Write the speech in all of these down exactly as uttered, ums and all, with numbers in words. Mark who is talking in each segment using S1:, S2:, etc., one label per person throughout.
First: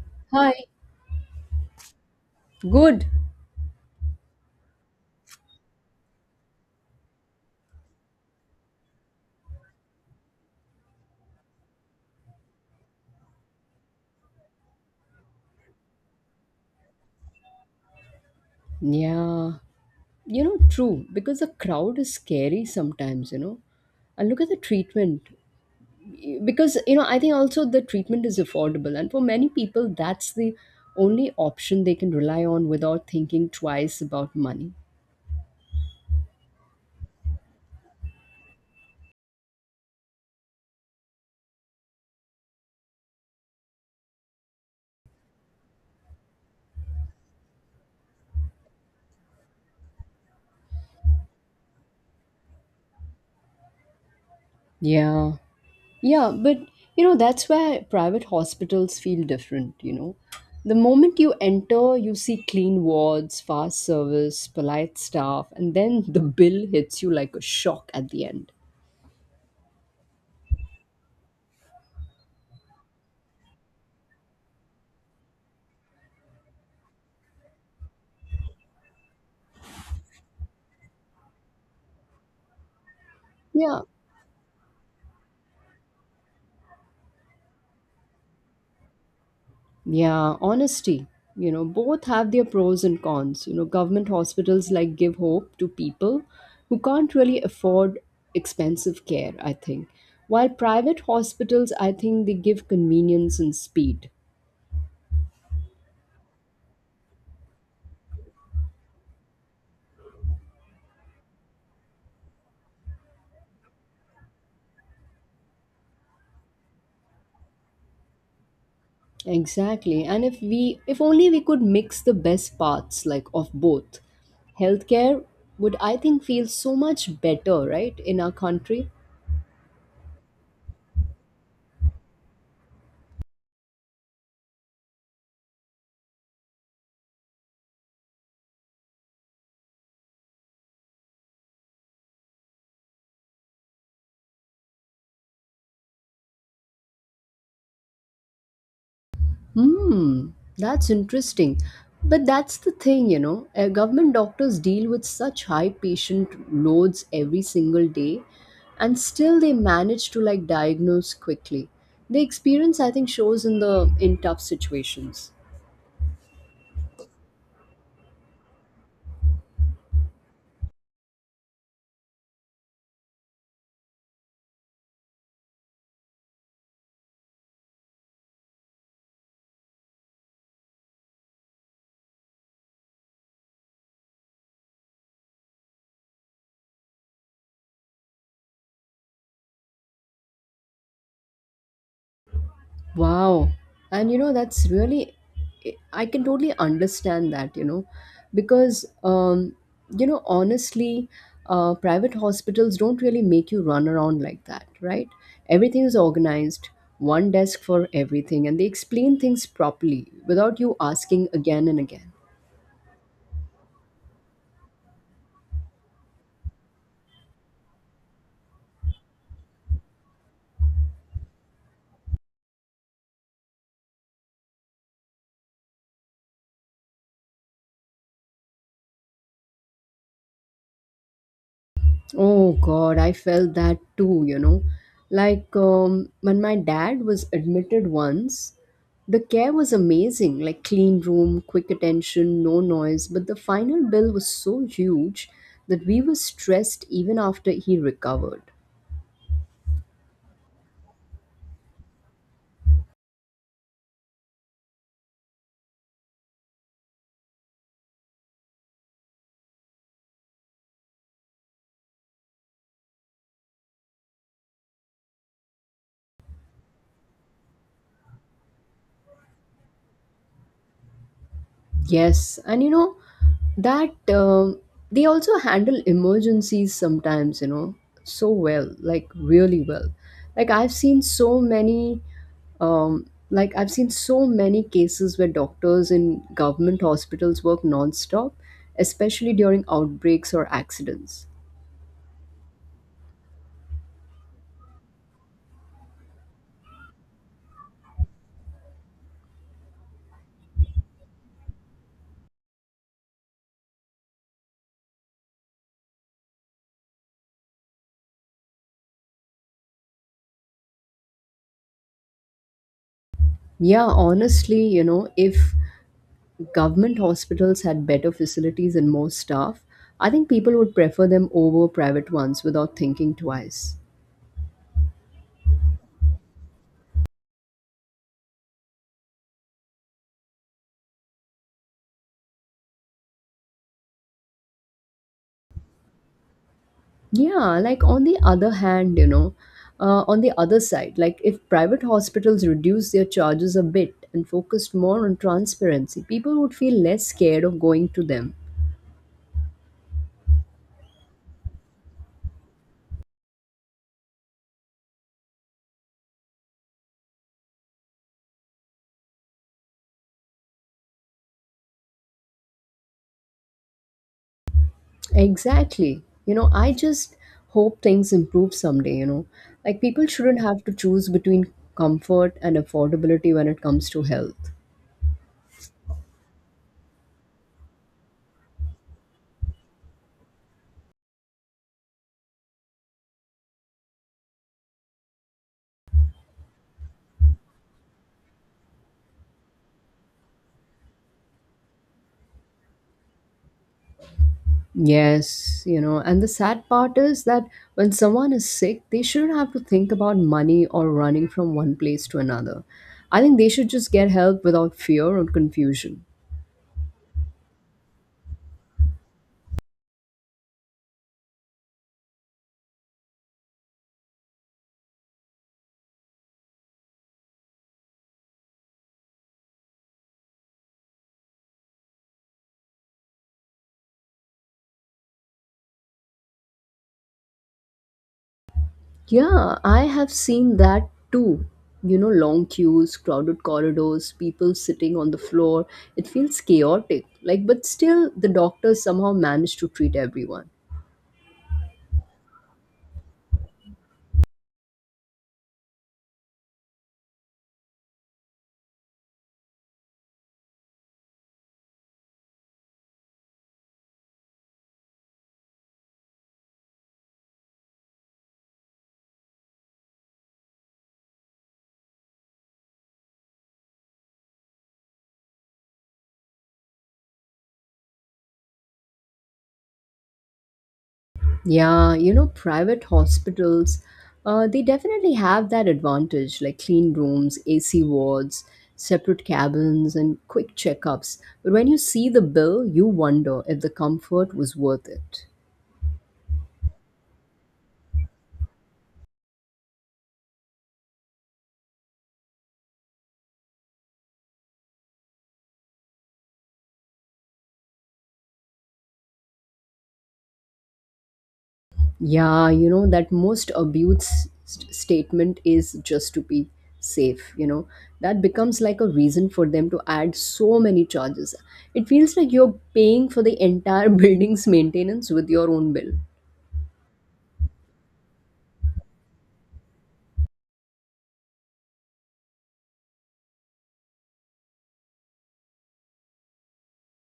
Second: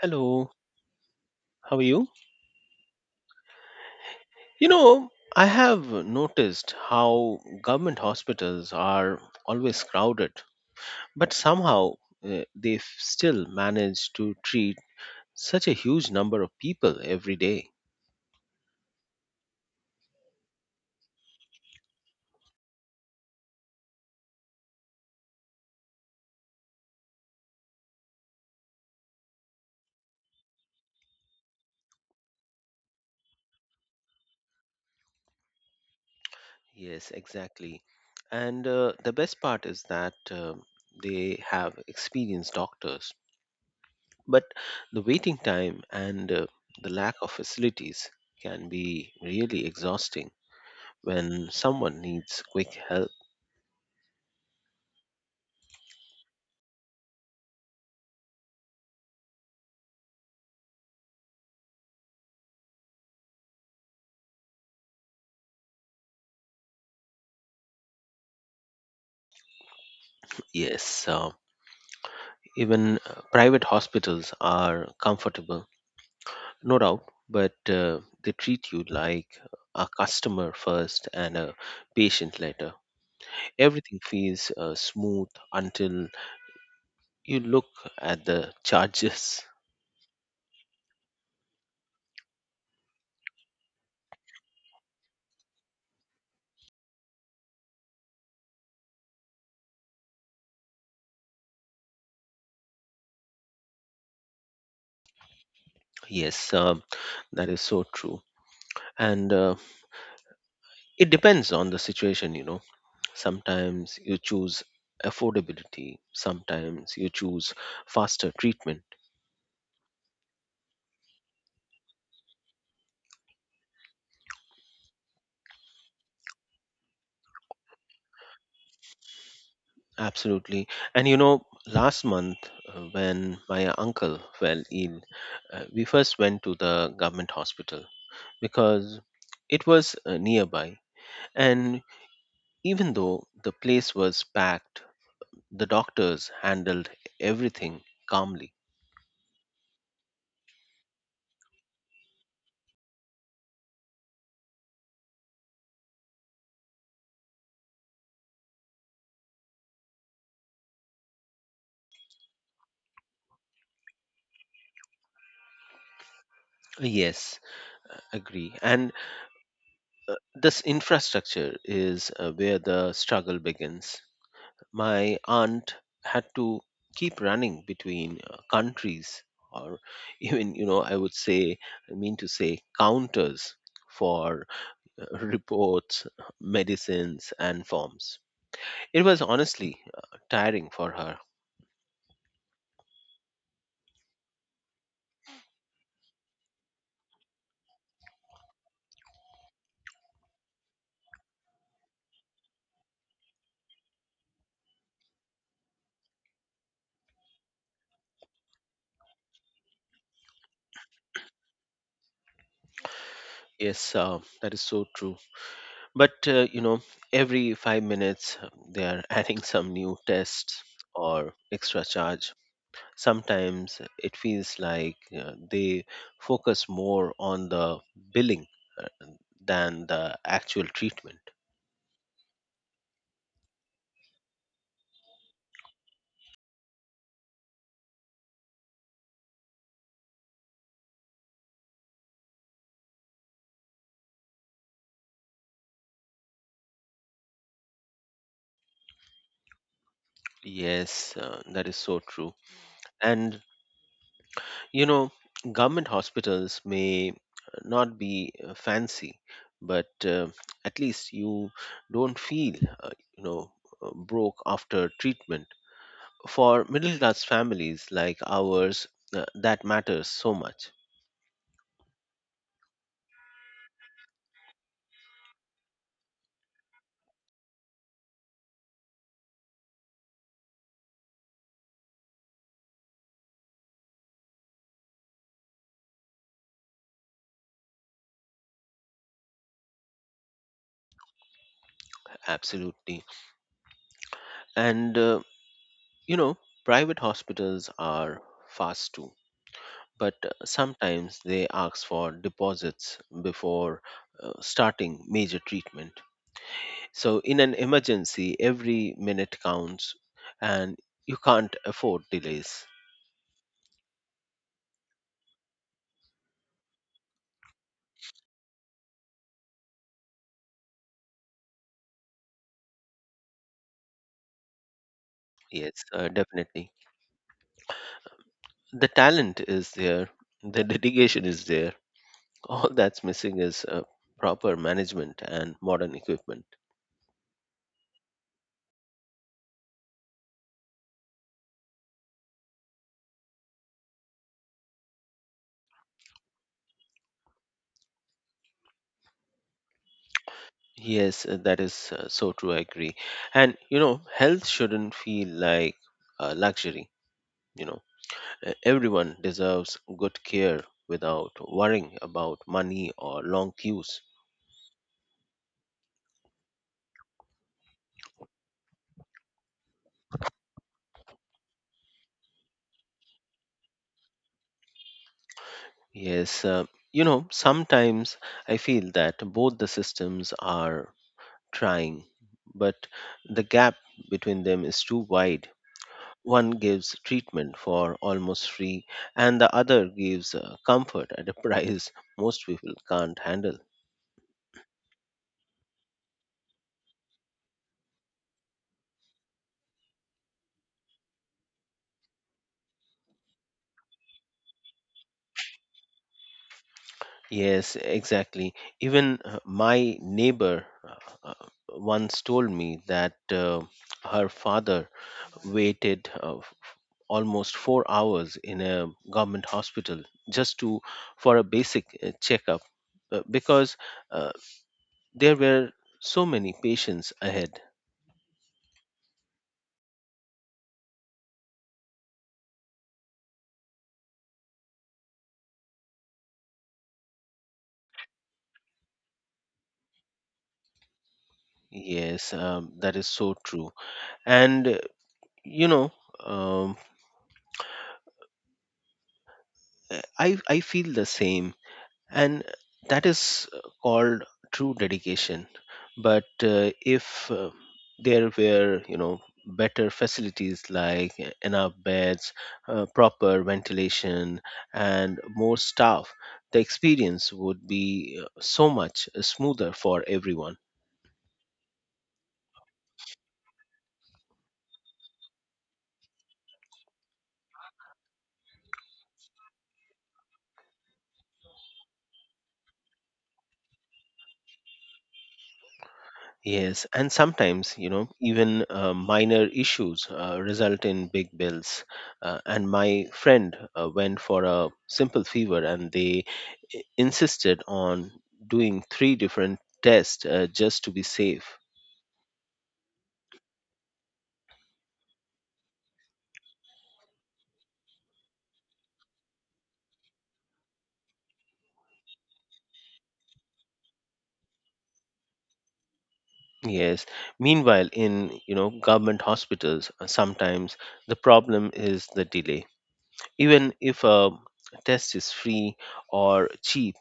S1: Hello,
S2: Hi.
S1: how are you?
S2: Good.
S1: You know, I have noticed how government hospitals are always crowded, but somehow uh, they f- still manage to treat such a huge number of people every day.
S2: Yeah. You know, true. Because the crowd is scary sometimes, you know. And look at the treatment. Because, you know, I think also the treatment is affordable. And for many people, that's the only option they can rely on without thinking twice about money.
S1: Yes, exactly. And uh, the best part is that uh, they have experienced doctors. But the waiting time and uh, the lack of facilities can be really exhausting when someone needs quick help.
S2: Yeah. Yeah, but you know, that's where private hospitals feel different, you know. The moment you enter, you see clean wards, fast service, polite staff, and then the bill hits you like a shock at the end.
S1: Yes, uh, even uh, private hospitals are comfortable, no doubt, but uh, they treat you like a customer first and a patient later.
S2: Yeah.
S1: Everything feels uh, smooth until you look at the charges.
S2: Yeah, honesty. You know, both have their pros and cons. You know, government hospitals like give hope to people who can't really afford expensive care, I think. While private hospitals, I think they give convenience and speed.
S1: Yes, um, that is so true. And uh, it depends on the situation, you know Sometimes you choose affordability, sometimes you choose faster treatment.
S2: Exactly. And if we if only we could mix the best parts like of both. Healthcare would, I think, feel so much better, right, in our country?
S1: Absolutely. And you know, last month uh, when my uncle fell ill, uh, we first went to the government hospital because it was uh, nearby. And even though the place was packed, the doctors handled everything calmly.
S2: Hmm, that's interesting. But that's the thing, you know. Uh, government doctors deal with such high patient loads every single day, and still they manage to like diagnose quickly. The experience, I think, shows in the in tough situations.
S1: Yes, uh, agree. And uh, this infrastructure is uh, where the struggle begins. My aunt had to keep running between uh, countries or even, you know, I would say, I mean to say, counters for uh, reports, medicines, and forms. It was honestly uh, tiring for her.
S2: Wow. And you know, that's really, I can totally understand that, you know, because, um, you know, honestly, uh, private hospitals don't really make you run around like that, right? Everything is organized, one desk for everything, and they explain things properly without you asking again and again.
S1: Yes, uh, that is so true. But, uh, you know, every five minutes um, they are adding some new tests or extra charge Sometimes it feels like uh, they focus more on the billing uh, than the actual treatment.
S2: Oh God, I felt that too, you know. Like um, when my dad was admitted once, the care was amazing, like clean room, quick attention, no noise. But the final bill was so huge that we were stressed even after he recovered.
S1: Yes, uh, that is so true. And you know, government hospitals may uh, not be uh, fancy, but uh, at least you don't feel, uh, you know, uh, broke after treatment. For middle class families like ours, uh, that matters so much.
S2: Yes, and you know that um, they also handle emergencies sometimes, you know, so well, like really well. Like I've seen so many Um, like I've seen so many cases where doctors in government hospitals work nonstop, especially during outbreaks or accidents.
S1: Absolutely. And uh, You know, private hospitals are fast too, but uh, sometimes they ask for deposits before uh, starting major treatment. So, in an emergency, every minute counts and you can't afford delays.
S2: Yeah, honestly, you know, if government hospitals had better facilities and more staff, I think people would prefer them over private ones without thinking twice.
S1: Yes, uh, definitely. The talent is there, the dedication is there. All that's missing is uh, proper management and modern equipment.
S2: Yeah, like on the other hand, you know, uh, on the other side, like if private hospitals reduce their charges a bit and focused more on transparency, people would feel less scared of going to them.
S1: Yes, uh, that is uh, so true. I agree. And you know, health shouldn't feel like a luxury. You know, Uh, everyone deserves good care without worrying about money or long queues.
S2: Exactly. You know, I just hope things improve someday, you know. Like people shouldn't have to choose between comfort and affordability when it comes to health.
S1: Yes, uh, you know, sometimes I feel that both the systems are trying, but the gap between them is too wide. One gives treatment for almost free, and the other gives uh, comfort at a price most people can't handle.
S2: Yes, you know, and the sad part is that when someone is sick, they shouldn't have to think about money or running from one place to another. I think they should just get help without fear or confusion.
S1: Yes, exactly. Even uh, my neighbor uh, uh, once told me that uh, her father waited uh, f- almost four hours in a government hospital just to for a basic uh, checkup uh, because uh, there were so many patients ahead.
S2: Yeah, I have seen that too. You know, long queues, crowded corridors, people sitting on the floor. It feels chaotic. Like, but still, the doctors somehow manage to treat everyone.
S1: Yes, um, that is so true. And uh, you know, um, uh, I I feel the same, and that is uh, called true dedication, but uh, if uh, there were you know better facilities like uh, enough beds, uh, proper ventilation, and more staff, the experience would be uh, so much smoother for everyone.
S2: Yeah, you know, private hospitals, uh, they definitely have that advantage, like clean rooms, A C wards, separate cabins, and quick checkups. But when you see the bill, you wonder if the comfort was worth it.
S1: Yes, and sometimes, you know, even uh, minor issues uh, result in big bills. Uh, and my friend uh, went for a simple fever, and they i- insisted on doing three different tests uh, just to be safe.
S2: Yeah, you know, that most abuse st- statement is just to be safe, you know. That becomes like a reason for them to add so many charges. It feels like you're paying for the entire building's maintenance with your own bill.
S1: Yes. Meanwhile, in, you know, government hospitals, uh, sometimes the problem is the delay. Even if a test is free or cheap,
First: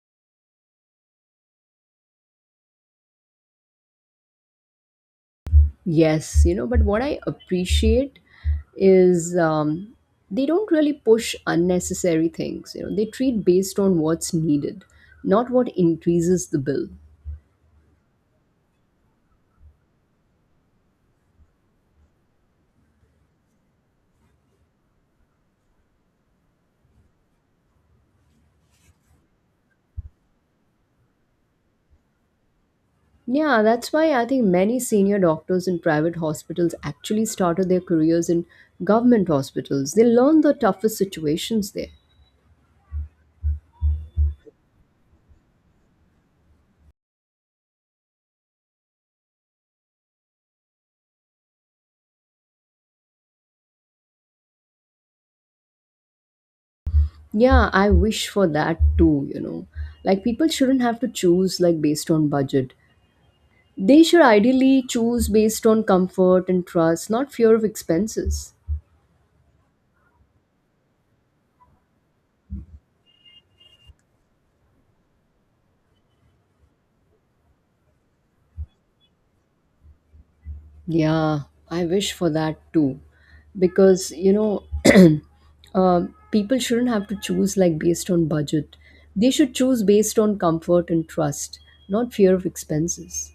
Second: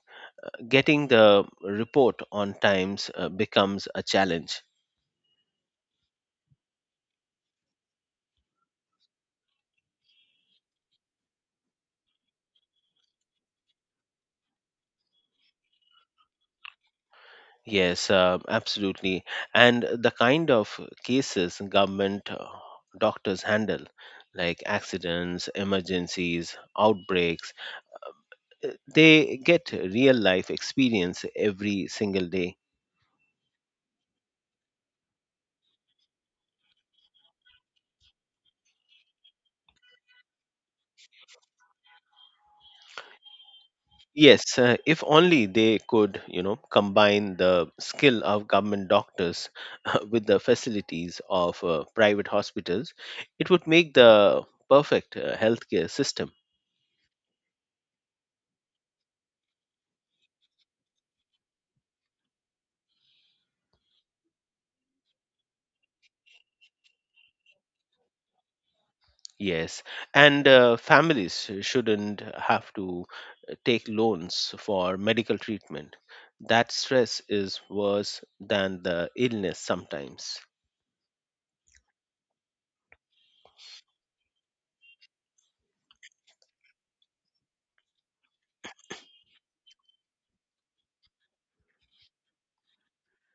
S1: getting the report on times uh, becomes a challenge.
S2: Yes, you know, but what I appreciate is, um, they don't really push unnecessary things. You know, they treat based on what's needed, not what increases the bill.
S1: Yes, uh, absolutely. And the kind of cases government uh, doctors handle, like accidents, emergencies, outbreaks, uh, they get real life experience every single day.
S2: Yeah, that's why I think many senior doctors in private hospitals actually started their careers in government hospitals. They learn the toughest situations there.
S1: Yes, uh, if only they could, you know, combine the skill of government doctors with the facilities of uh, private hospitals, it would make the perfect uh, healthcare system.
S2: Yeah, I wish for that too, you know. Like people shouldn't have to choose like based on budget. They should ideally choose based on comfort and trust, not fear of expenses.
S1: Yes, and uh, families shouldn't have to uh, take loans for medical treatment. That stress is worse than the illness sometimes.
S2: Yeah, I wish for that too. Because, you know, um people shouldn't have to choose like based on budget. They should choose based on comfort and trust, not fear of expenses.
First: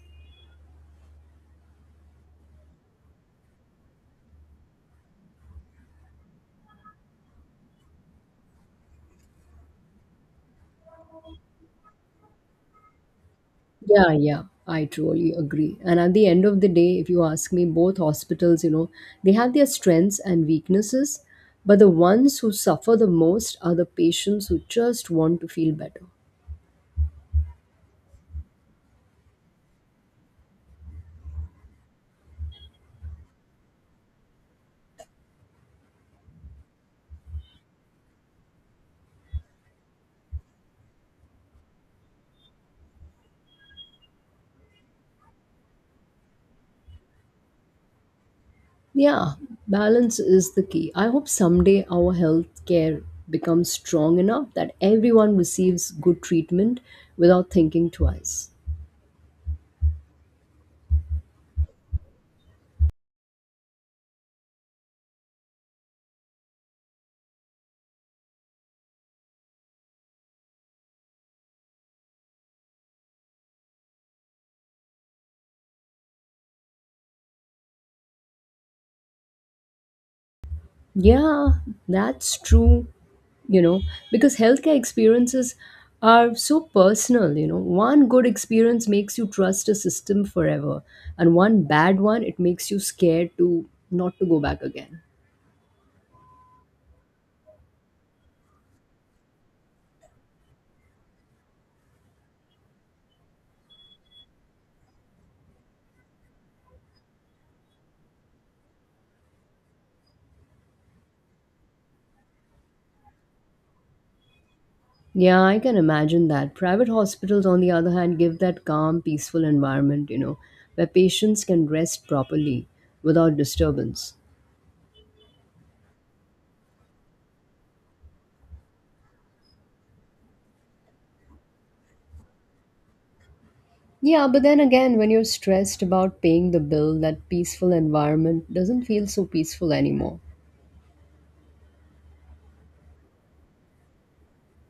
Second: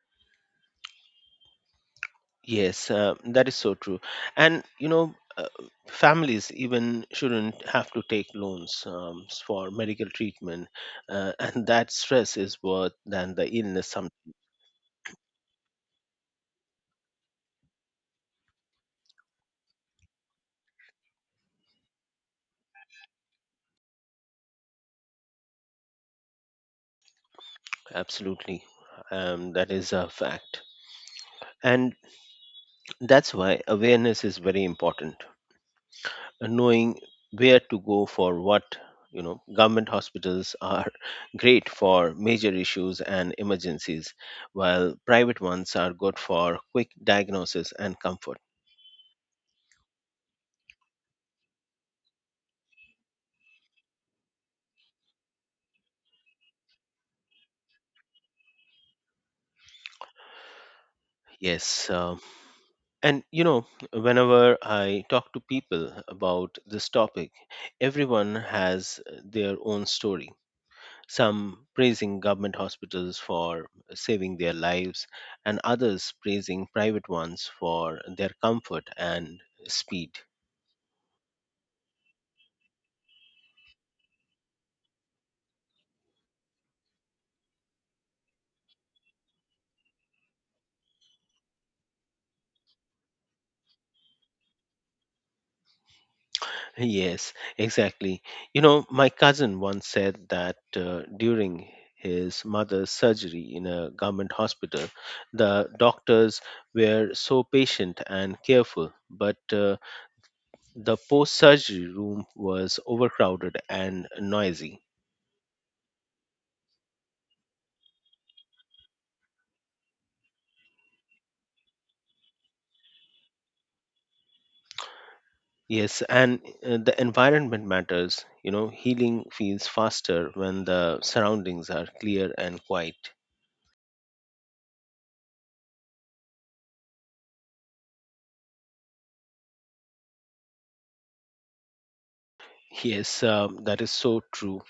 S1: Yes, uh, that is so true. And you know, uh, families even shouldn't have to take loans um, s- for medical treatment, uh, and that stress is worse than the illness. Some
S2: Yeah, yeah, I truly agree. And at the end of the day, if you ask me, both hospitals, you know, they have their strengths and weaknesses, but the ones who suffer the most are the patients who just want to feel better.
S1: absolutely, um, that is a fact, and that's why awareness is very important. Knowing where to go for what you know government hospitals are great for major issues and emergencies, while private ones are good for quick diagnosis and comfort.
S2: Yeah, balance is the key. I hope someday our healthcare becomes strong enough that everyone receives good treatment without thinking twice.
S1: Yes um, and you know whenever i talk to people about this topic, everyone has their own story, some praising government hospitals for saving their lives, and others praising private ones for their comfort and speed.
S2: Yeah, that's true, you know, because healthcare experiences are so personal, you know. One good experience makes you trust a system forever, and one bad one, it makes you scared to not to go back again.
S1: Yes, exactly. You know, my cousin once said that uh, during his mother's surgery in a government hospital, the doctors were so patient and careful, but uh, the post surgery room was overcrowded and noisy.
S2: Yeah, I can imagine that. Private hospitals, on the other hand, give that calm, peaceful environment, you know, where patients can rest properly without disturbance.
S1: Yes, and uh, the environment matters. You know, healing feels faster when the surroundings are clear and quiet.
S2: Yeah, but then again, when you're stressed about paying the bill, that peaceful environment doesn't feel so peaceful anymore.
S1: Yes, um, that is so true.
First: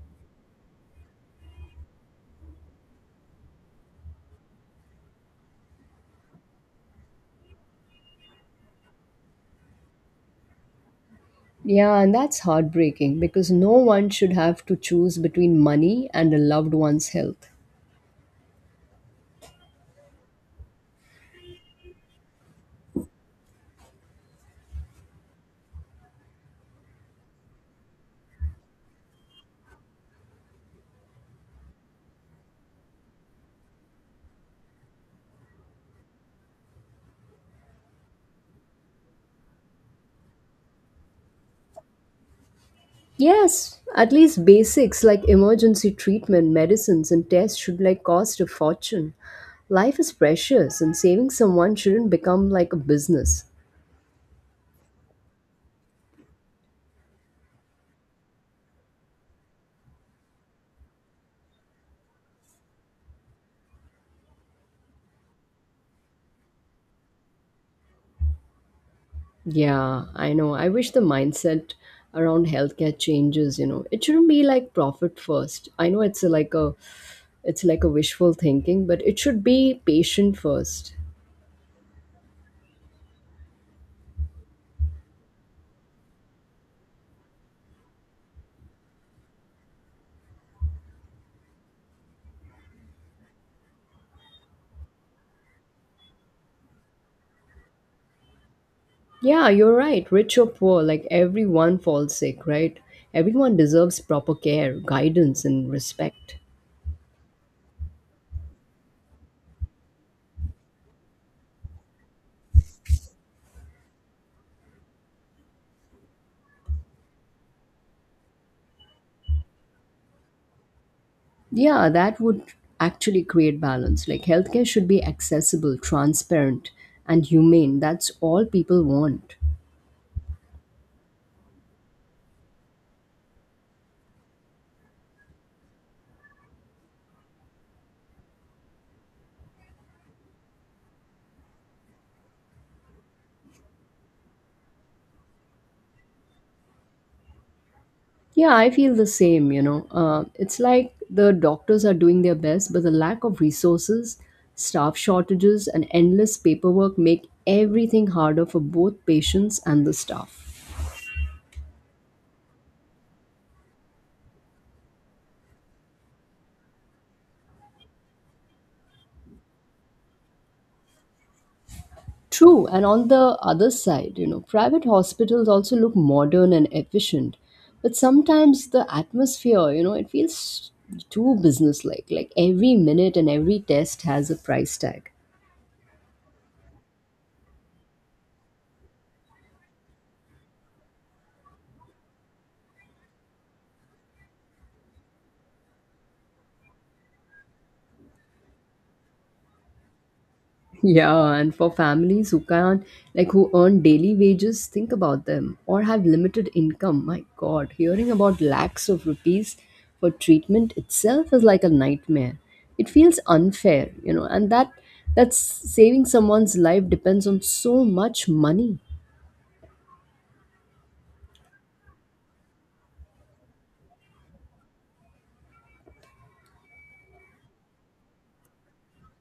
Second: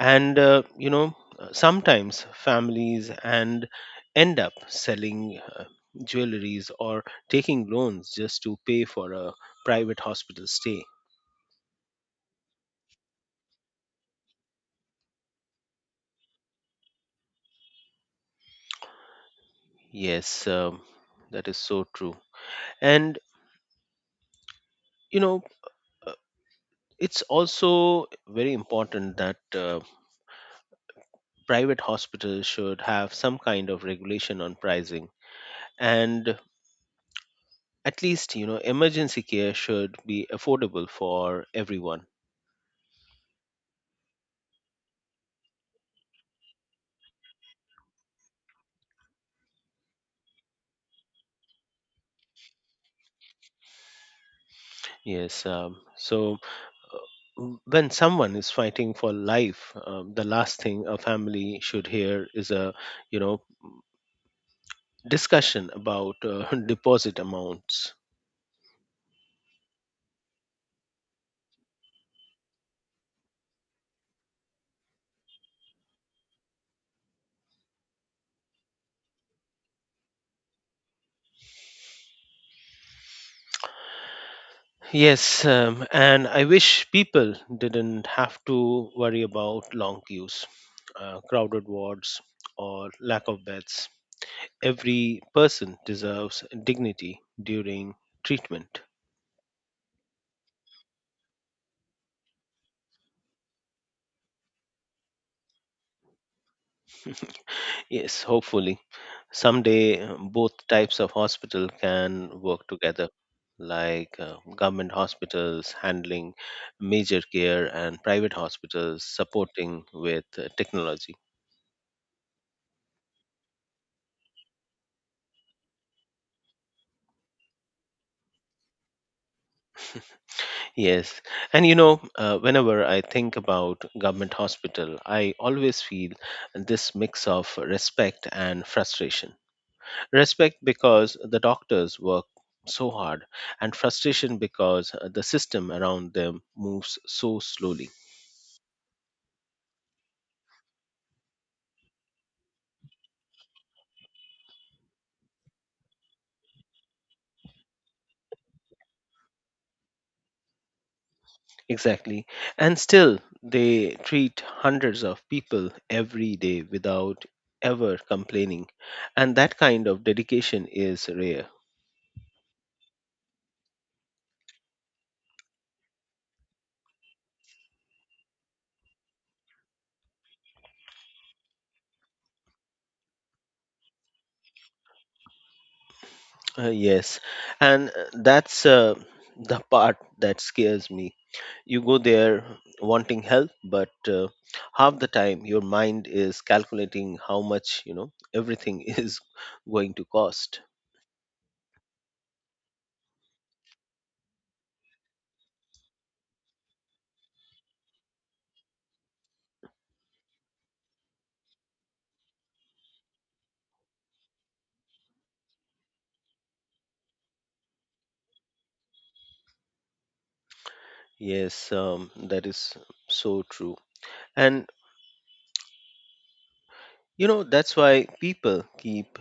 S1: And, uh, you know, uh, sometimes families and end up selling uh, jewelries or taking loans just to pay for a private hospital stay.
S2: Yeah, and that's heartbreaking because no one should have to choose between money and a loved one's health.
S1: Yes, um, that is so true. And, you know, uh, it's also very important that uh, private hospitals should have some kind of regulation on pricing, and at least you know emergency care should be affordable for everyone.
S2: Yes, at least basics like emergency treatment, medicines, and tests should like cost a fortune. Life is precious, and saving someone shouldn't become like a business.
S1: Yes um, so w- when someone is fighting for life, um, the last thing a family should hear is a you know discussion about uh, deposit amounts.
S2: Yeah, I know. I wish the mindset around healthcare changes. You know, it shouldn't be like profit first. I know it's a, like a, it's like a wishful thinking, but it should be patient first.
S1: Yes um, and i wish people didn't have to worry about long queues, uh, crowded wards, or lack of beds every person deserves dignity during treatment.
S2: Yeah, you're right. Rich or poor, like everyone falls sick, right? Everyone deserves proper care, guidance, and respect.
S1: Yes, hopefully. Someday, uh, both types of hospital can work together, like uh, government hospitals handling major care and private hospitals supporting with uh, technology.
S2: Yeah, that would actually create balance. Like healthcare should be accessible, transparent, and humane. That's all people want.
S1: Yes. And you know, uh, whenever I think about government hospital, I always feel this mix of respect and frustration Respect because the doctors work so hard, and frustration because the system around them moves so slowly.
S2: Yeah, I feel the same, you know. Uh, it's like the doctors are doing their best, but the lack of resources, staff shortages, and endless paperwork make everything harder for both patients and the staff.
S1: Exactly. And still, they treat hundreds of people every day without ever complaining. And that kind of dedication is rare.
S2: True, and on the other side, you know, private hospitals also look modern and efficient, but sometimes the atmosphere, you know, it feels too businesslike. Like every minute and every test has a price tag.
S1: Uh, yes, and uh, that's uh, the part that scares me. You go there wanting help, but uh, half the time your mind is calculating how much you know everything is going to cost.
S2: Yeah, and for families who can like who earn daily wages, think about them or have limited income. My God, hearing about lakhs of rupees for treatment itself is like a nightmare. It feels unfair, you know, and that that's saving someone's life depends on so much money.
S1: Yes, um, that is so true, and you know that's why people keep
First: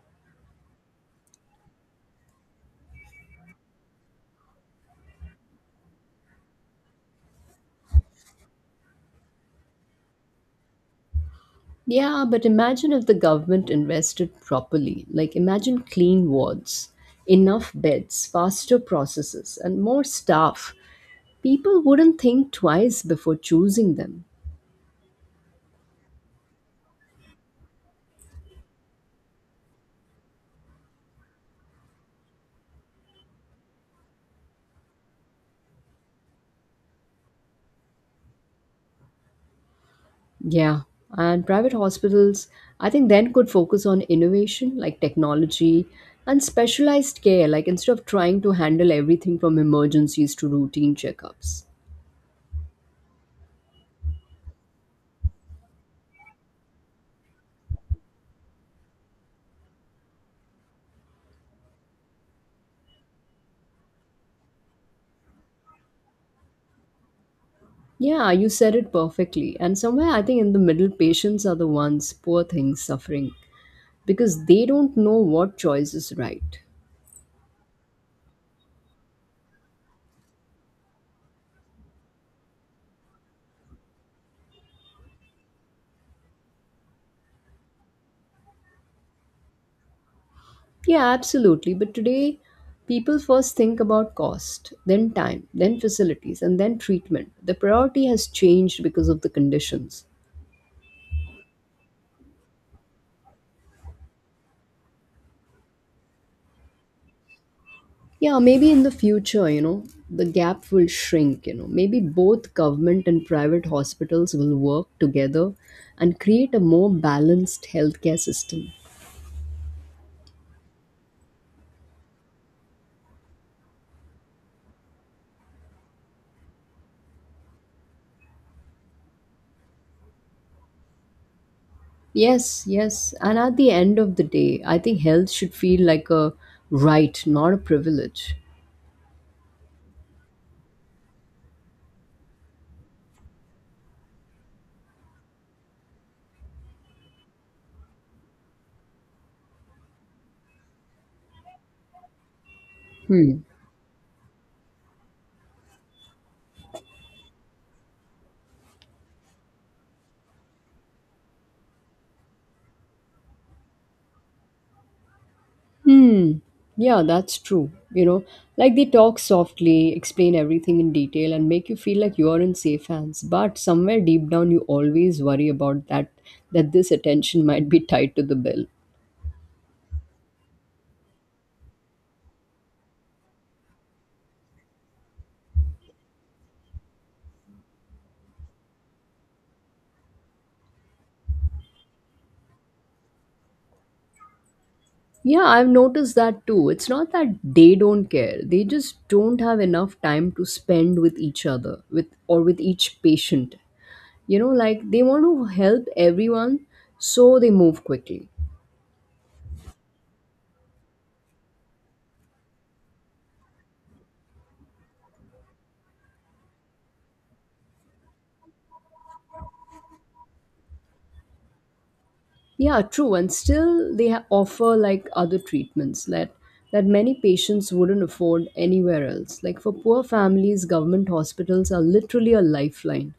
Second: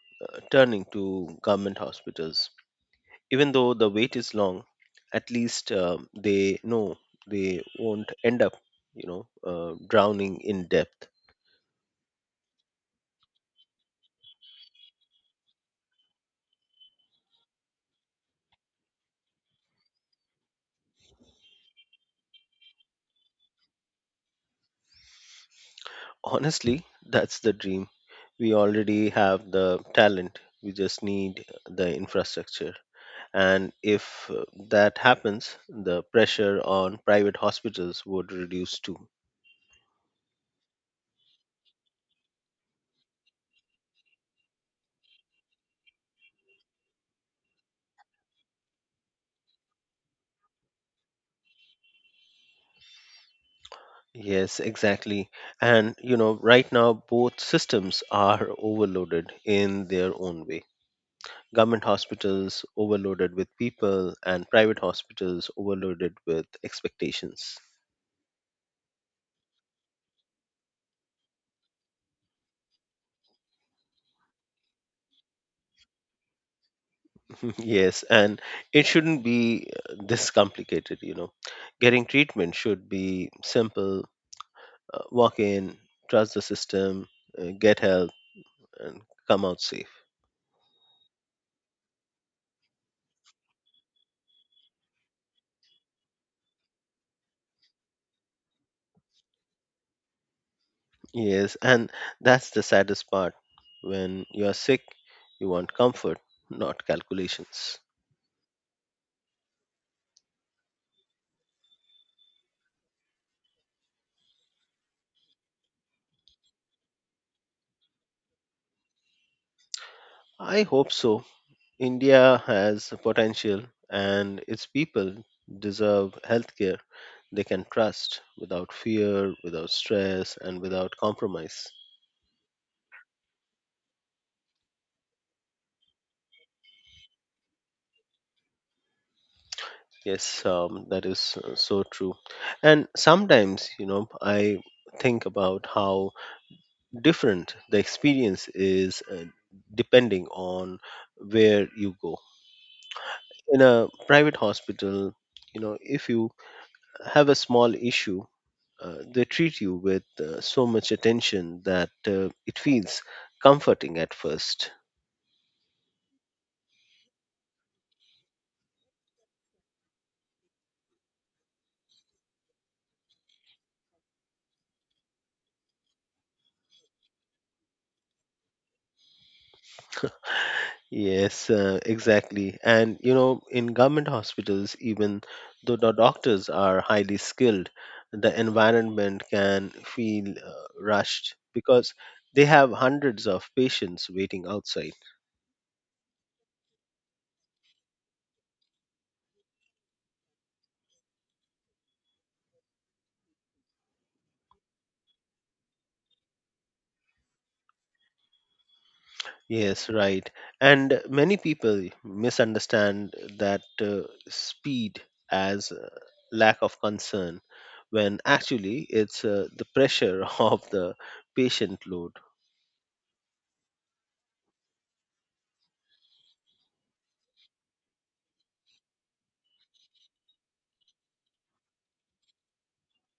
S1: uh, turning to government hospitals Even though the wait is long, at least uh, they know they won't end up, you know, uh, drowning in depth.
S2: Yeah, but imagine if the government invested properly. Like, imagine clean wards, enough beds, faster processes, and more staff. People wouldn't think twice before choosing them.
S1: Honestly, that's the dream. We already have the talent. We just need the infrastructure. And if uh, that happens, the pressure on private hospitals would reduce too.
S2: Yeah, and private hospitals, I think, then could focus on innovation like technology and specialized care, like instead of trying to handle everything from emergencies to routine checkups.
S1: Yes, exactly. And, you know, right now both systems are overloaded in their own way. Government hospitals overloaded with people, and private hospitals overloaded with expectations.
S2: Yeah, you said it perfectly. And somewhere, I think, in the middle, patients are the ones, poor things, suffering because they don't know what choice is right.
S1: Yes, and it shouldn't be uh, this complicated, you know. Getting treatment should be simple: uh, walk in, trust the system, uh, get help, and come out safe.
S2: Yeah, absolutely. But today, people first think about cost, then time, then facilities, and then treatment. The priority has changed because of the conditions.
S1: Yes, and that's the saddest part. When you're sick, you want comfort, not calculations.
S2: Yeah, maybe in the future, you know, the gap will shrink, you know. Maybe both government and private hospitals will work together and create a more balanced healthcare system.
S1: I hope so India has potential, and its people deserve healthcare they can trust without fear, without stress, and without compromise.
S2: Yes, yes. And at the end of the day, I think health should feel like a right, not a privilege.
S1: Yes, um, that is uh, so true. And sometimes, you know, I think about how different the experience is uh, depending on where you go. In a private hospital, you know, if you have a small issue, uh, they treat you with uh, so much attention that uh, it feels comforting at first.
S2: Yeah, that's true. You know, like they talk softly, explain everything in detail, and make you feel like you are in safe hands. But somewhere deep down, you always worry about that, that this attention might be tied to the bill.
S1: Yes, uh, exactly. And you know, in government hospitals, even though the doctors are highly skilled, the environment can feel uh, rushed because they have hundreds of patients waiting outside.
S2: Yeah, I've noticed that too. It's not that they don't care. They just don't have enough time to spend with each other, with or with each patient. You know, like they want to help everyone, so they move quickly.
S1: Yes, right. And many people misunderstand that uh, speed as uh, lack of concern when actually it's uh, the pressure of the patient load.
S2: Yeah, true. And still, they ha- offer like other treatments that that many patients wouldn't afford anywhere else. Like for poor families, government hospitals are literally a lifeline.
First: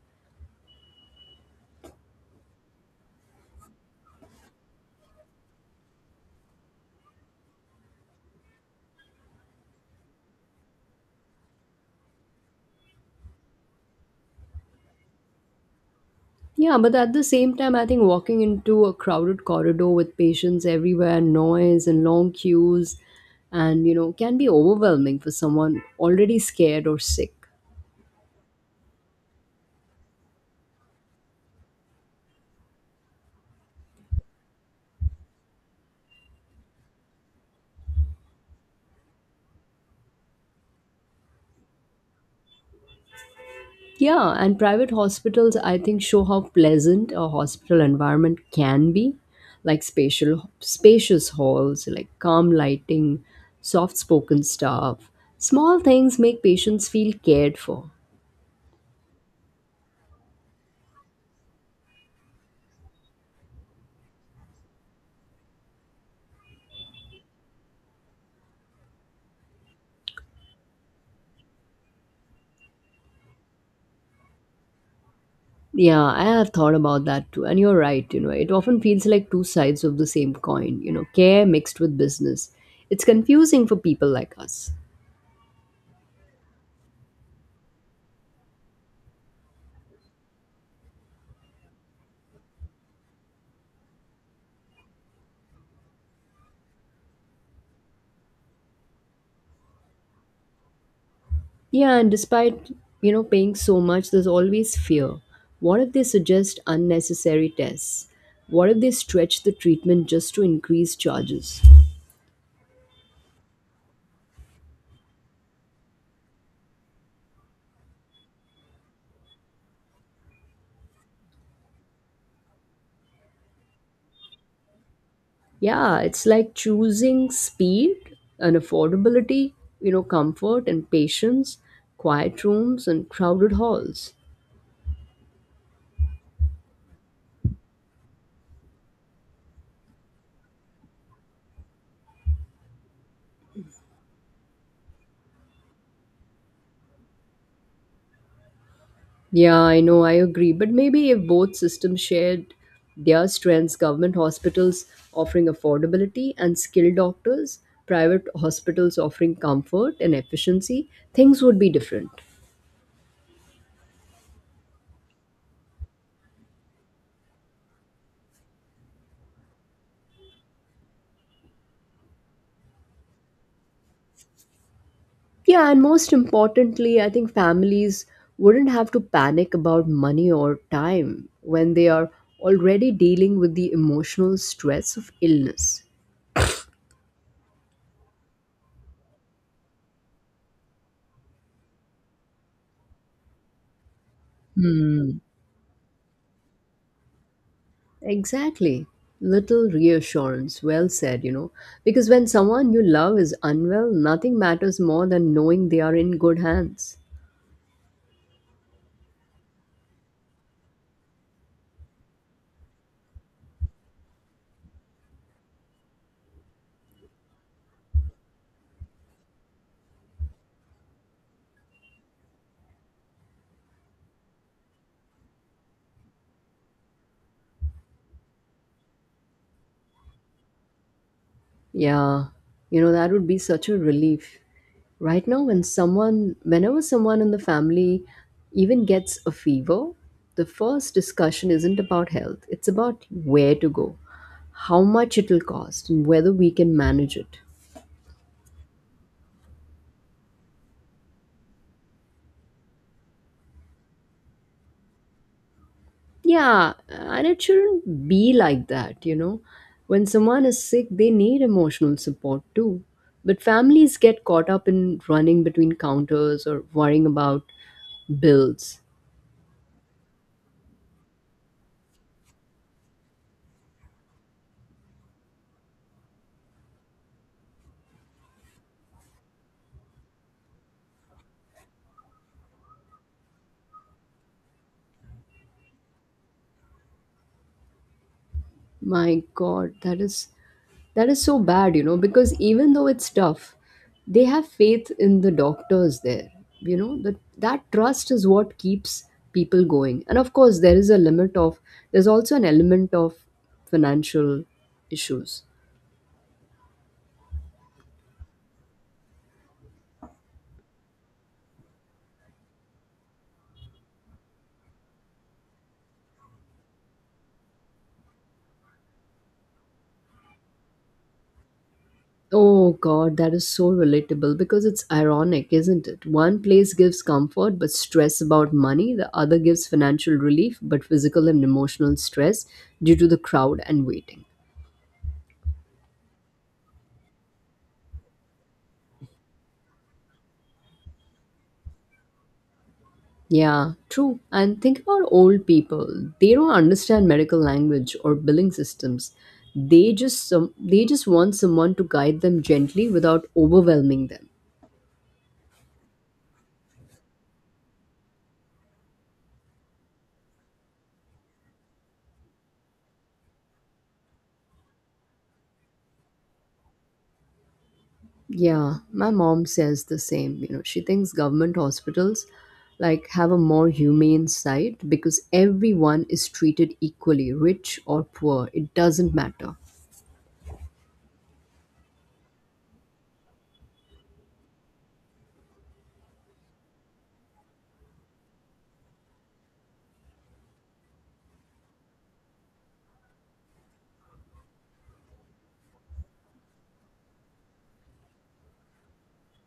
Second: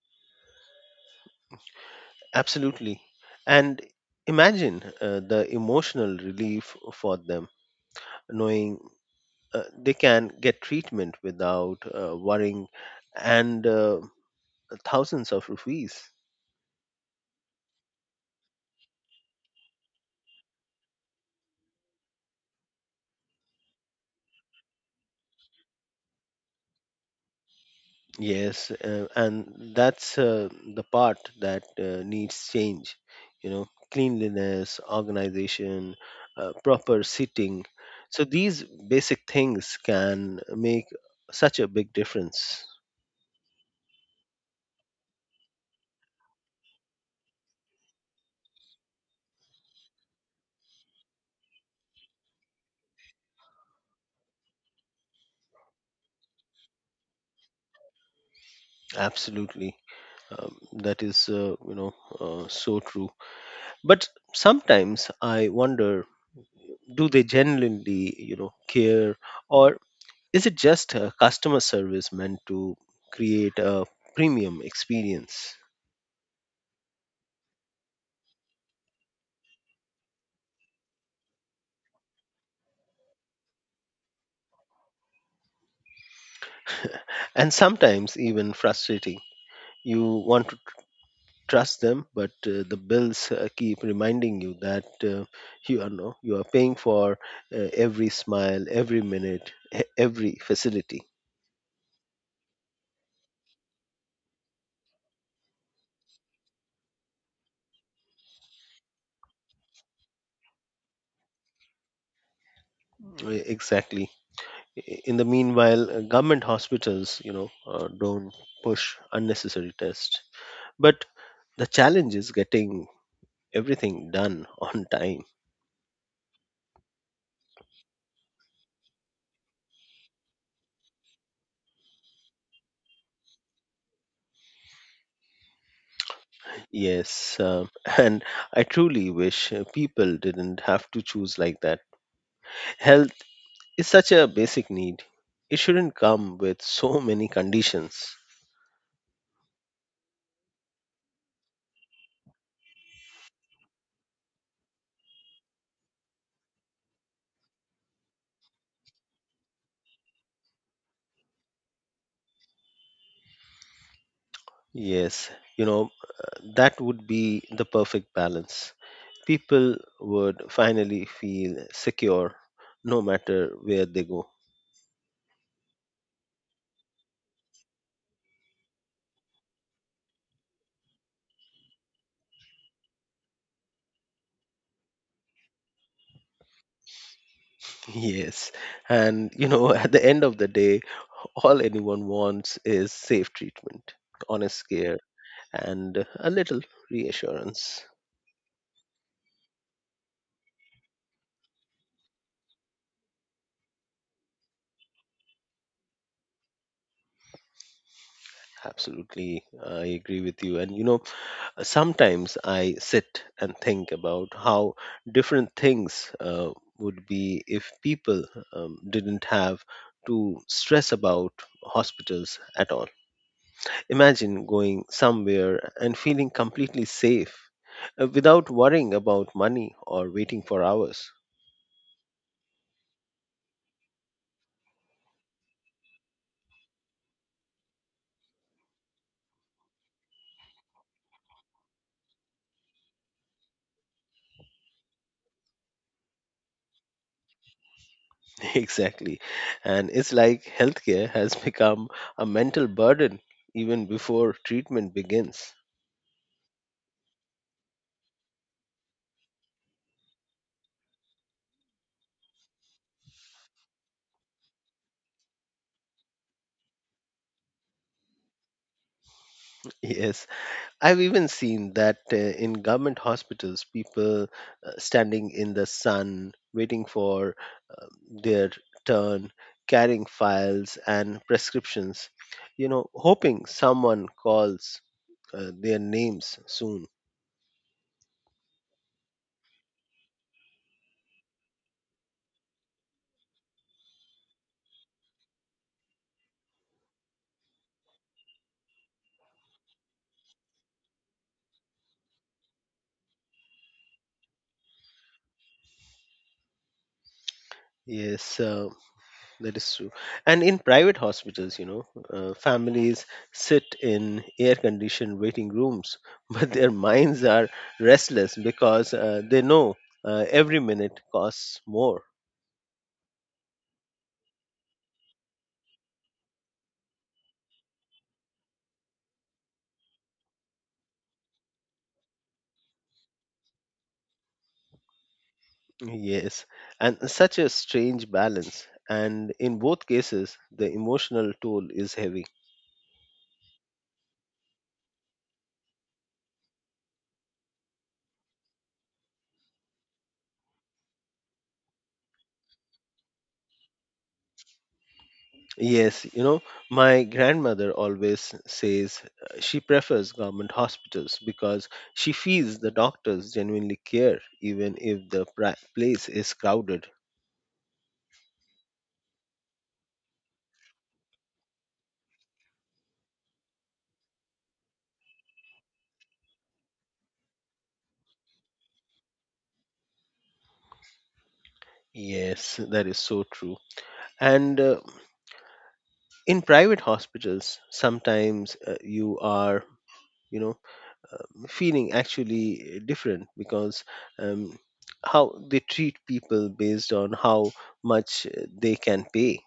S1: Absolutely. And imagine uh, the emotional relief for them knowing uh, they can get treatment without uh, worrying and uh, thousands of rupees.
S2: Yeah, but at the same time, I think walking into a crowded corridor with patients everywhere, noise and long queues, and you know, can be overwhelming for someone already scared or sick.
S1: Yes, uh, and that's uh, the part that uh, needs change. You know, cleanliness, organization, uh, proper seating. So these basic things can make such a big difference.
S2: Yeah, and private hospitals, I think, show how pleasant a hospital environment can be, like spatial, spacious halls, like calm lighting, soft-spoken staff. Small things make patients feel cared for.
S1: Absolutely, um, that is uh, you know uh, so true. But sometimes I wonder, do they genuinely you know care, or is it just uh, customer service meant to create a premium experience?
S2: Yeah, I have thought about that too, and you're right. You know, it often feels like two sides of the same coin. You know, care mixed with business. It's confusing for people like us.
S1: And sometimes even frustrating. You want to trust them, but uh, the bills uh, keep reminding you that uh, you are no, you are paying for uh, every smile, every minute, e- every facility.
S2: Yeah, and despite, you know, paying so much, there's always fear. What if they suggest unnecessary tests? What if they stretch the treatment just to increase charges?
S1: E- Exactly. I- In the meanwhile, uh, government hospitals, you know, uh, don't push unnecessary tests. But the challenge is getting everything done on time.
S2: Yeah, it's like choosing speed and affordability, you know, comfort and patience, quiet rooms and crowded halls.
S1: Yes, uh, and I truly wish uh, people didn't have to choose like that Health is such a basic need. It shouldn't come with so many conditions.
S2: Yeah, I know, I agree. But maybe if both systems shared their strengths, government hospitals offering affordability and skilled doctors, private hospitals offering comfort and efficiency, things would be different.
S1: Yes, you know, uh, that would be the perfect balance. People would finally feel secure no matter where they go.
S2: Yeah, and most importantly, I think families wouldn't have to panic about money or time when they are already dealing with the emotional stress of illness.
S1: Yes, and you know, at the end of the day, all anyone wants is safe treatment, honest care,
S2: Hmm.
S1: and a little reassurance.
S2: Exactly. Little reassurance. Well said, you know. Because when someone you love is unwell, nothing matters more than knowing they are in good hands.
S1: Absolutely, I agree with you. And you know, Sometimes I sit and think about how different things uh, would be if people um, didn't have to stress about hospitals at all. Imagine going somewhere and feeling completely safe uh, without worrying about money or waiting for hours.
S2: Yeah, you know, that would be such a relief. Right now, when someone, whenever someone in the family even gets a fever, the first discussion isn't about health, it's about where to go, how much it'll cost, and whether we can manage it.
S1: Exactly. And it's like healthcare has become a mental burden even before treatment begins.
S2: Yeah, and it shouldn't be like that, you know. When someone is sick, they need emotional support too. But families get caught up in running between counters or worrying about bills.
S1: Yes, I've even seen that uh, in government hospitals, people uh, standing in the sun, waiting for uh, their turn, carrying files and prescriptions, you know, hoping someone calls uh, their names soon.
S2: My god, that is that is so bad, you know, because even though it's tough, they have faith in the doctors there. You know, that that trust is what keeps people going. And of course, there is a limit of there's also an element of financial issues.
S1: Yes, uh, that is true. And in private hospitals, you know, uh, families sit in air conditioned waiting rooms, but their minds are restless because uh, they know uh, every minute costs more.
S2: Oh God, that is so relatable because it's ironic, isn't it? One place gives comfort but stress about money, the other gives financial relief but physical and emotional stress due to the crowd and waiting.
S1: Yes, and such a strange balance. And in both cases, the emotional toll is heavy.
S2: Yeah, true. And think about old people. They don't understand medical language or billing systems. They just some, they just want someone to guide them gently without overwhelming them.
S1: Yes, you know, my grandmother always says uh, she prefers government hospitals because she feels the doctors genuinely care, even if the pri- place is crowded.
S2: Yeah, my mom says the same. You know, she thinks government hospitals like have a more humane side because everyone is treated equally, rich or poor. It doesn't matter.
S1: Yes, that is so true. And uh, in private hospitals, sometimes uh, you are, you know, feeling actually eh, different because um, how they treat people based on how much eh, they can pay.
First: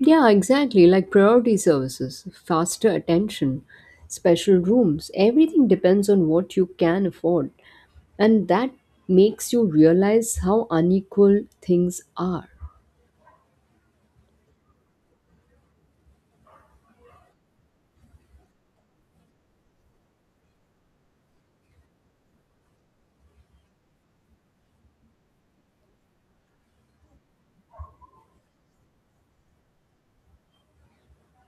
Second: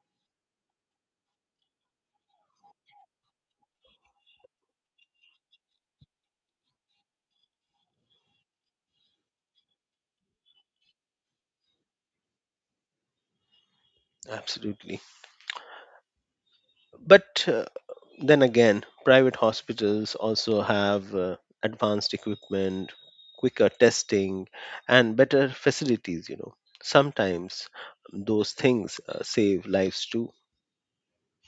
S2: Yeah, exactly. Like priority services, faster attention, special rooms. Everything depends on what you can afford. And that makes you realize how unequal things are.
S1: Absolutely. But uh, then again, private hospitals also have uh, advanced equipment, quicker testing, and better facilities, you know. Sometimes those things uh, save lives too.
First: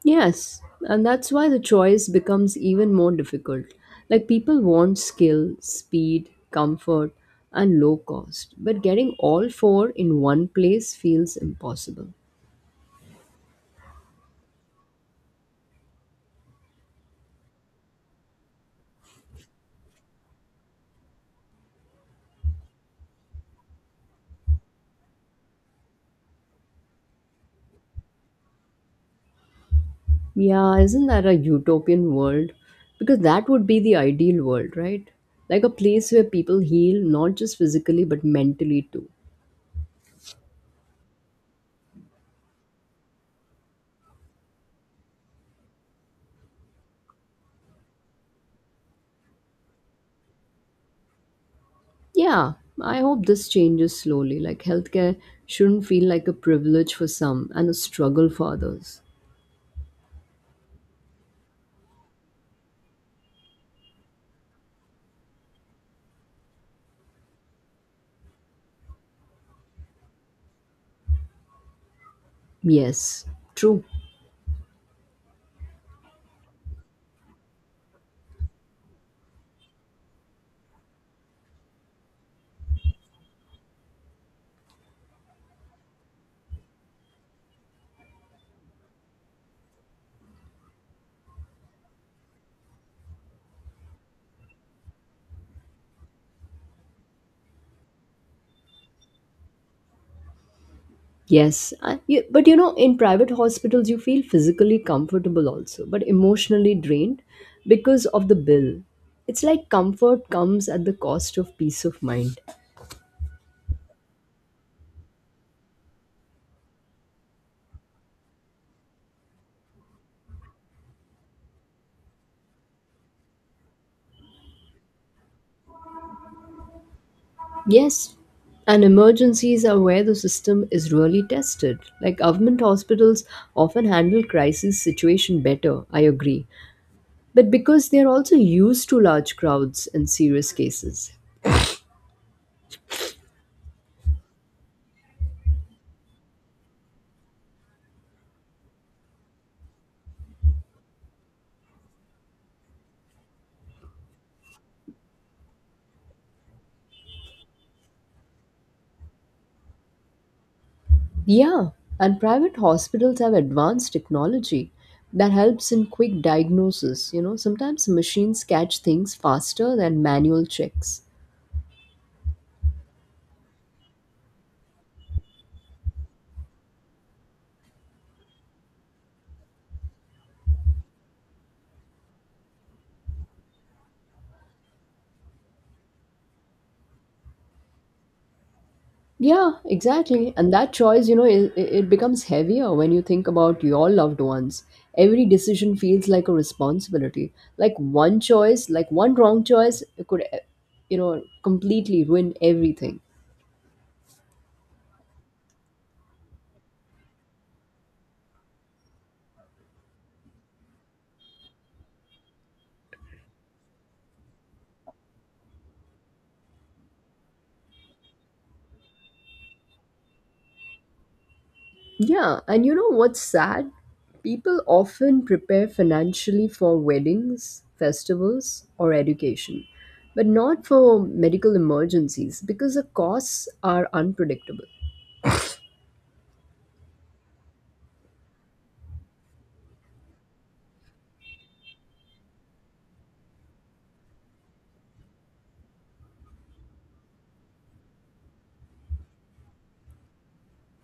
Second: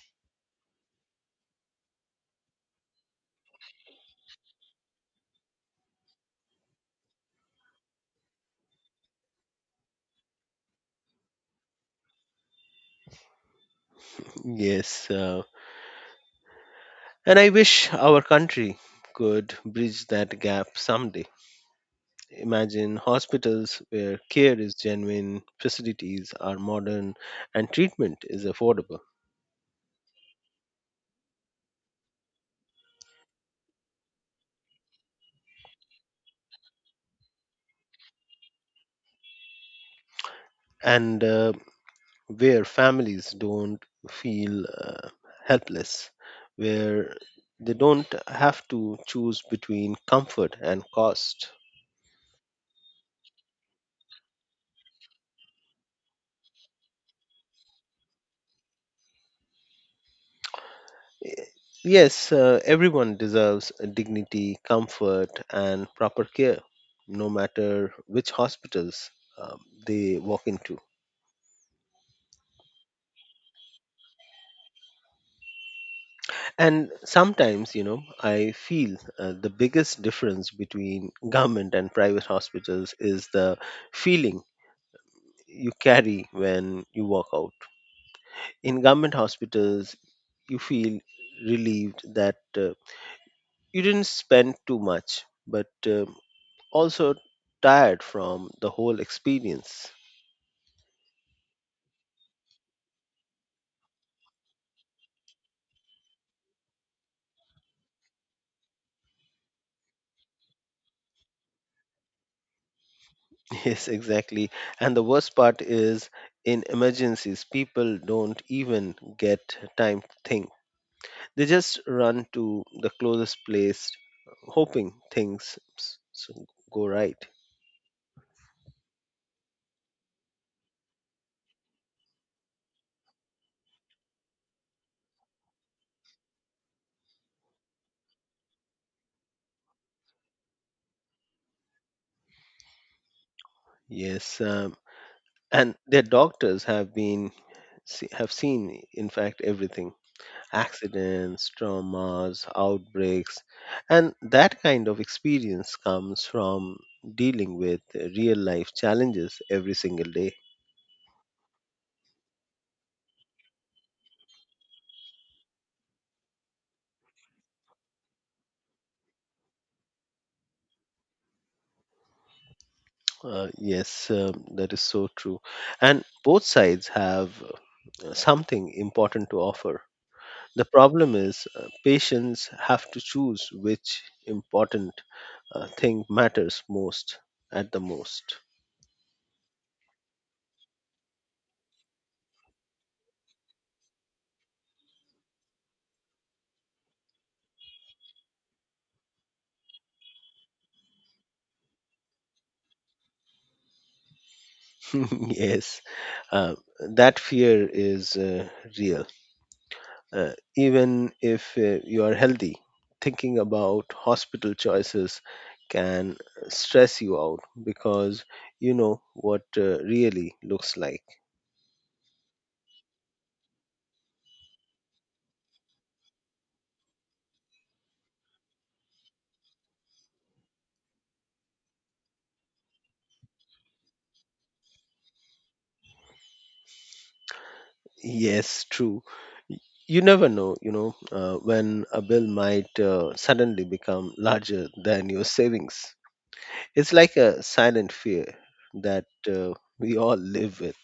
S2: Yes, and that's why the choice becomes even more difficult. Like people want skill, speed, comfort, and low cost, but getting all four in one place feels impossible.
S1: Yes, uh, and I wish our country could bridge that gap someday. Imagine hospitals where care is genuine, facilities are modern, and treatment is affordable,
S2: Yeah, isn't that a utopian world? Because that would be the ideal world, right? Like a place where people heal not just physically but mentally too.
S1: and uh, where families don't feel uh, helpless, where they don't have to choose between comfort and cost.
S2: Yeah, I hope this changes slowly. Like healthcare shouldn't feel like a privilege for some and a struggle for others.
S1: Yes, uh, everyone deserves dignity, comfort, and proper care, no matter which hospitals um, they walk into.
S2: Yes, true.
S1: And sometimes, you know, I feel uh, the biggest difference between government and private hospitals is the feeling you carry when you walk out. In government hospitals, you feel relieved that uh, you didn't spend too much, but uh, also tired from the whole experience.
S2: Yes, I- you, but you know, in private hospitals, you feel physically comfortable also, but emotionally drained because of the bill. It's like comfort comes at the cost of peace of mind.
S1: Yes, exactly. And the worst part is in emergencies, people don't even get time to think. They just run to the closest place, hoping things s- so go right.
S2: Yes, and emergencies are where the system is really tested. Like government hospitals often handle crisis situation better, I agree, but because they're also used to large crowds and serious cases.
S1: Yes, um, and their doctors have been se- have seen, in fact, everything. Accidents, traumas, outbreaks, and that kind of experience comes from dealing with real life challenges every single day.
S2: Yeah, and private hospitals have advanced technology that helps in quick diagnosis. You know, sometimes machines catch things faster than manual checks.
S1: Uh, yes, um, that is so true. And both sides have uh, something important to offer. The problem is uh, patients have to choose which important uh, thing matters most at the most.
S2: Yeah, exactly. And that choice, you know, it, it becomes heavier when you think about your loved ones. Every decision feels like a responsibility. Like one choice, like one wrong choice, it could, eh, you know, completely ruin everything.
S1: yes, uh, that fear is uh, real. Uh, even if uh, you are healthy thinking about hospital choices can stress you out because you know what uh, really looks like.
S2: Yeah, and you know what's sad? People often prepare financially for weddings, festivals, or education, but not for medical emergencies because the costs are unpredictable.
S1: Yes, true. Y- you never know, you know, uh, when a bill might uh, suddenly become larger than your savings. It's like a silent fear that uh, we all live with.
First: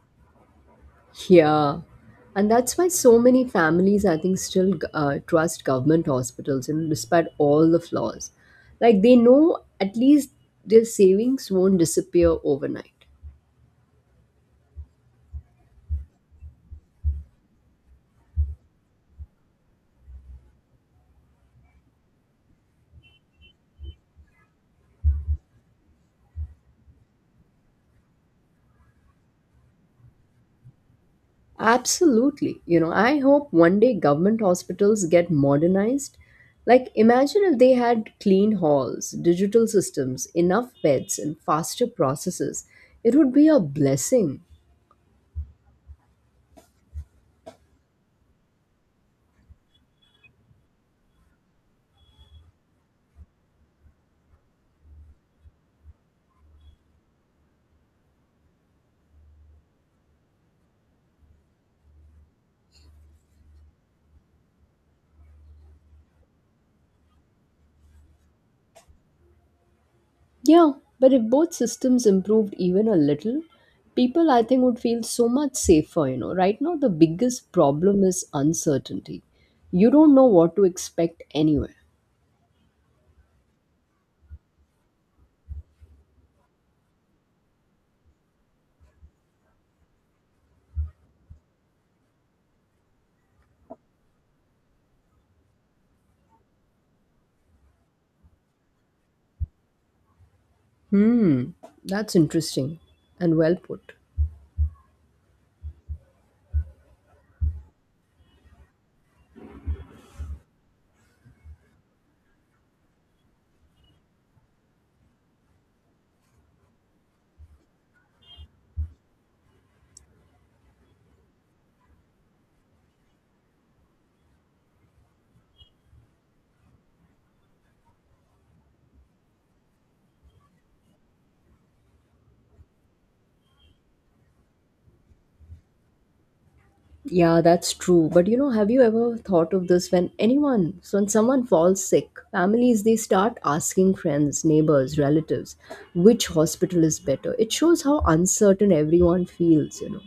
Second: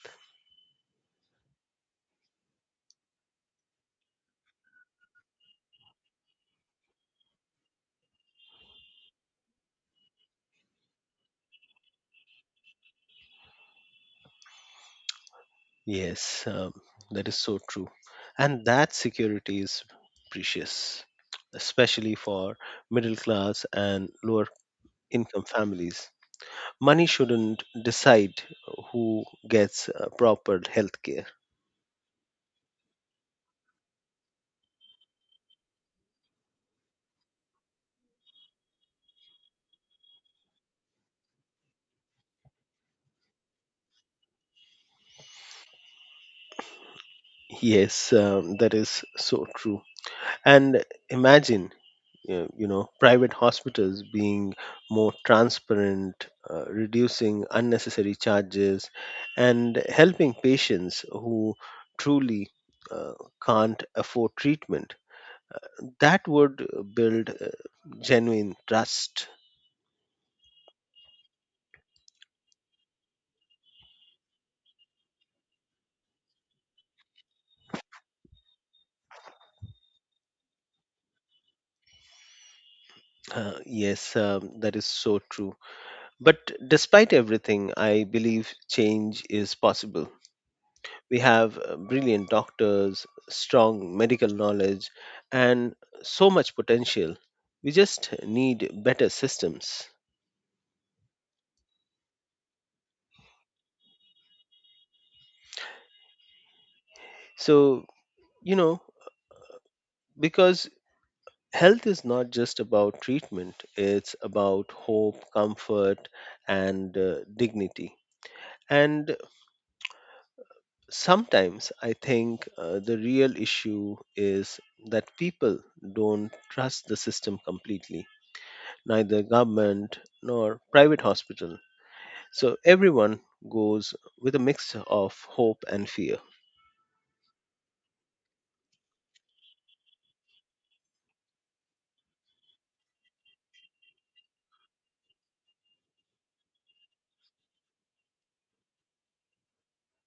S2: Yeah, and that's why so many families, I think, still uh, trust government hospitals, and despite all the flaws, like they know at least their savings won't disappear overnight.
S1: Yes, um, that is so true. And that security is precious, especially for middle class and lower income families. Money shouldn't decide who gets uh, proper health care.
S2: Absolutely. You know, I hope one day government hospitals get modernized. Like, imagine if they had clean halls, digital systems, enough beds, and faster processes. It would be a blessing.
S1: Yes, um, that is so true. And imagine uh, you know private hospitals being more transparent uh, reducing unnecessary charges and helping patients who truly uh, can't afford treatment. That would uh, build uh, genuine trust.
S2: Yeah, but if both systems improved even a little, people I think would feel so much safer. You know, right now the biggest problem is uncertainty. You don't know what to expect anywhere.
S1: Uh, yes um, that is so true. But despite everything I believe change is possible. We have uh, brilliant doctors, strong medical knowledge, and so much potential. We just need better systems.
S2: Hmm, that's interesting and well put.
S1: So, you know, because health is not just about treatment, it's about hope, comfort, and uh, dignity. And sometimes I think uh, the real issue is that people don't trust the system completely. Neither government nor private hospital. So everyone goes with a mix of hope and fear.
S2: Yeah, that's true. But you know, have you ever thought of this when anyone, so when someone falls sick, families they start asking friends, neighbors, relatives, which hospital is better. It shows how uncertain everyone feels, you know.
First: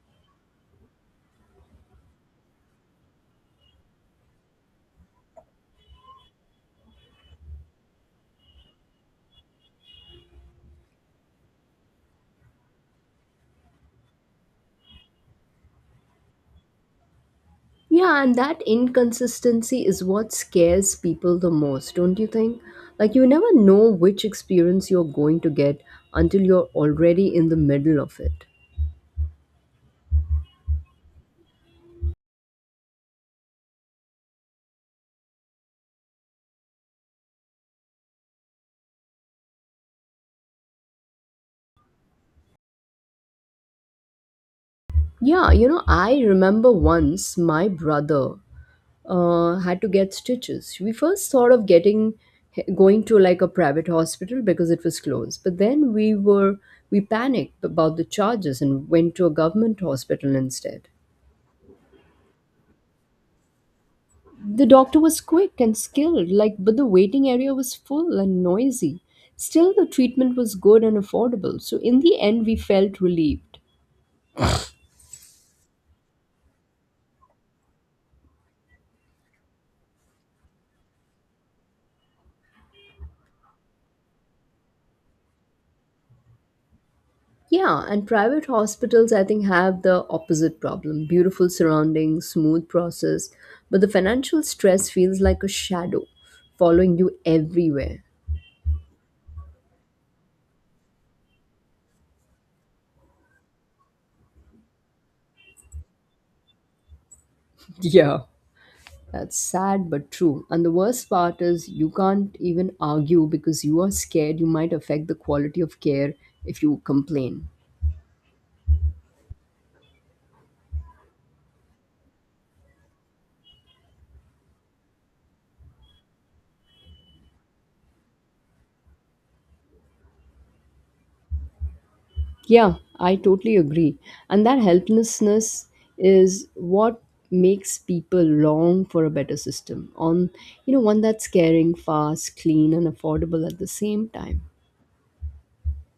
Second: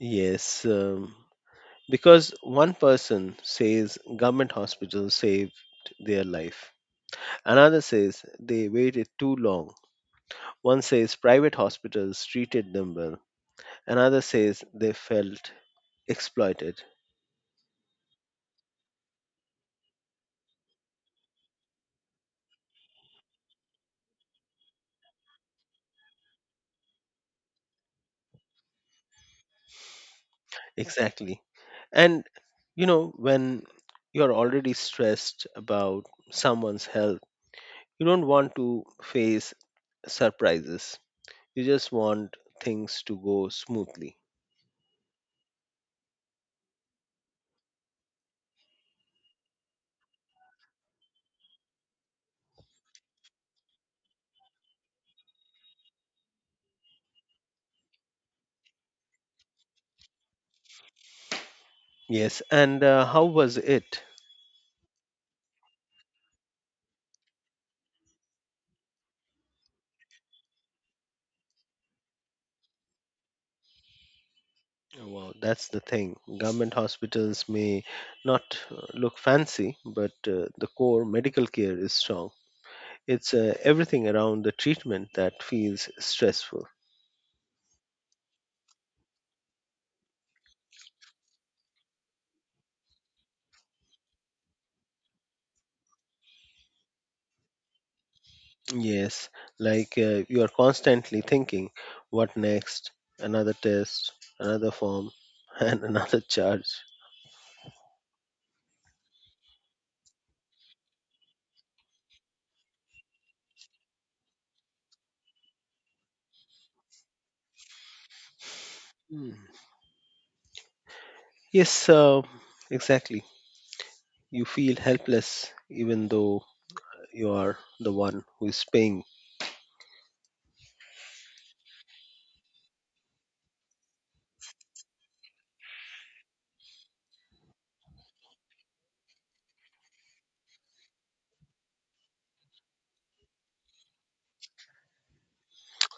S1: Yes, um, because one person says government hospitals saved their life, another says they waited too long, one says private hospitals treated them well, another says they felt exploited.
S2: Yeah, and that inconsistency is what scares people the most, don't you think? Like you never know which experience you're going to get until you're already in the middle of it.
S1: Exactly. And, you know, when you're already stressed about someone's health, you don't want to face surprises. You just want things to go smoothly.
S2: Yeah, you know, I remember once my brother uh, had to get stitches. We first thought of getting going to like a private hospital because it was closed, but then we were we panicked about the charges and went to a government hospital instead.
S1: Yes, and uh, how was it?
S2: The doctor was quick and skilled, like but the waiting area was full and noisy. Still, the treatment was good and affordable, so in the end, we felt relieved.
S1: Well, that's the thing. Government hospitals may not uh, look fancy, but uh, the core medical care is strong. It's uh, Everything around the treatment that feels stressful.
S2: Yeah, and private hospitals, I think, have the opposite problem beautiful surroundings, smooth process, but the financial stress feels like a shadow following you everywhere.
S1: Yes, like uh, you are constantly thinking, what next? Another test, another form, and another charge.
S2: Yeah. That's sad but true. And the worst part is you can't even argue because you are scared you might affect the quality of care if you complain.
S1: Hmm. Yes, uh, exactly. You feel helpless even though you are the one who is paying.
S2: Yeah, I totally agree. And that helplessness is what makes people long for a better system on, you know, one that's caring, fast, clean, and affordable at the same time.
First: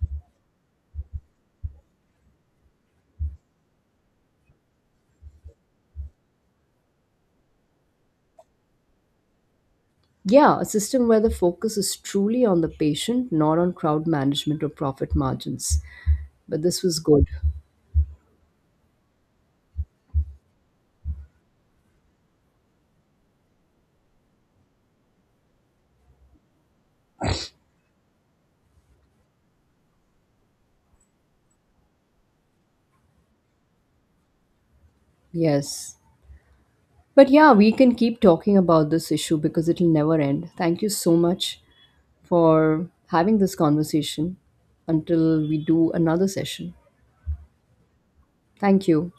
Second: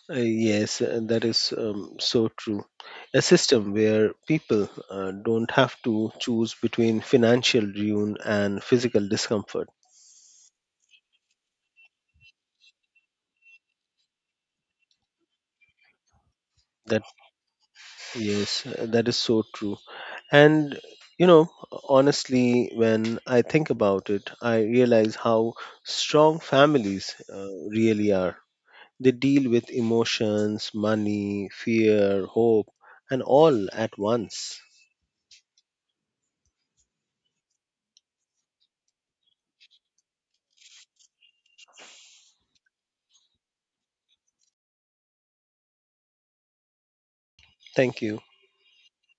S1: Uh, yes, uh, that is um, so true. A system where people uh, don't have to choose between financial ruin and physical discomfort.
S2: Yeah, a system where the focus is truly on the patient, not on crowd management or profit margins. But this was
S1: That
S2: good.
S1: yes, uh, that is so true. And you know, honestly, when I think about it, I realize how strong families uh, really are. They deal with emotions, money, fear, hope, and all at once.
S2: Yes, but yeah, we can keep talking about this issue because it'll never end. Thank you so much for having this conversation until we do another session.
S1: Thank you.
S2: Thank you.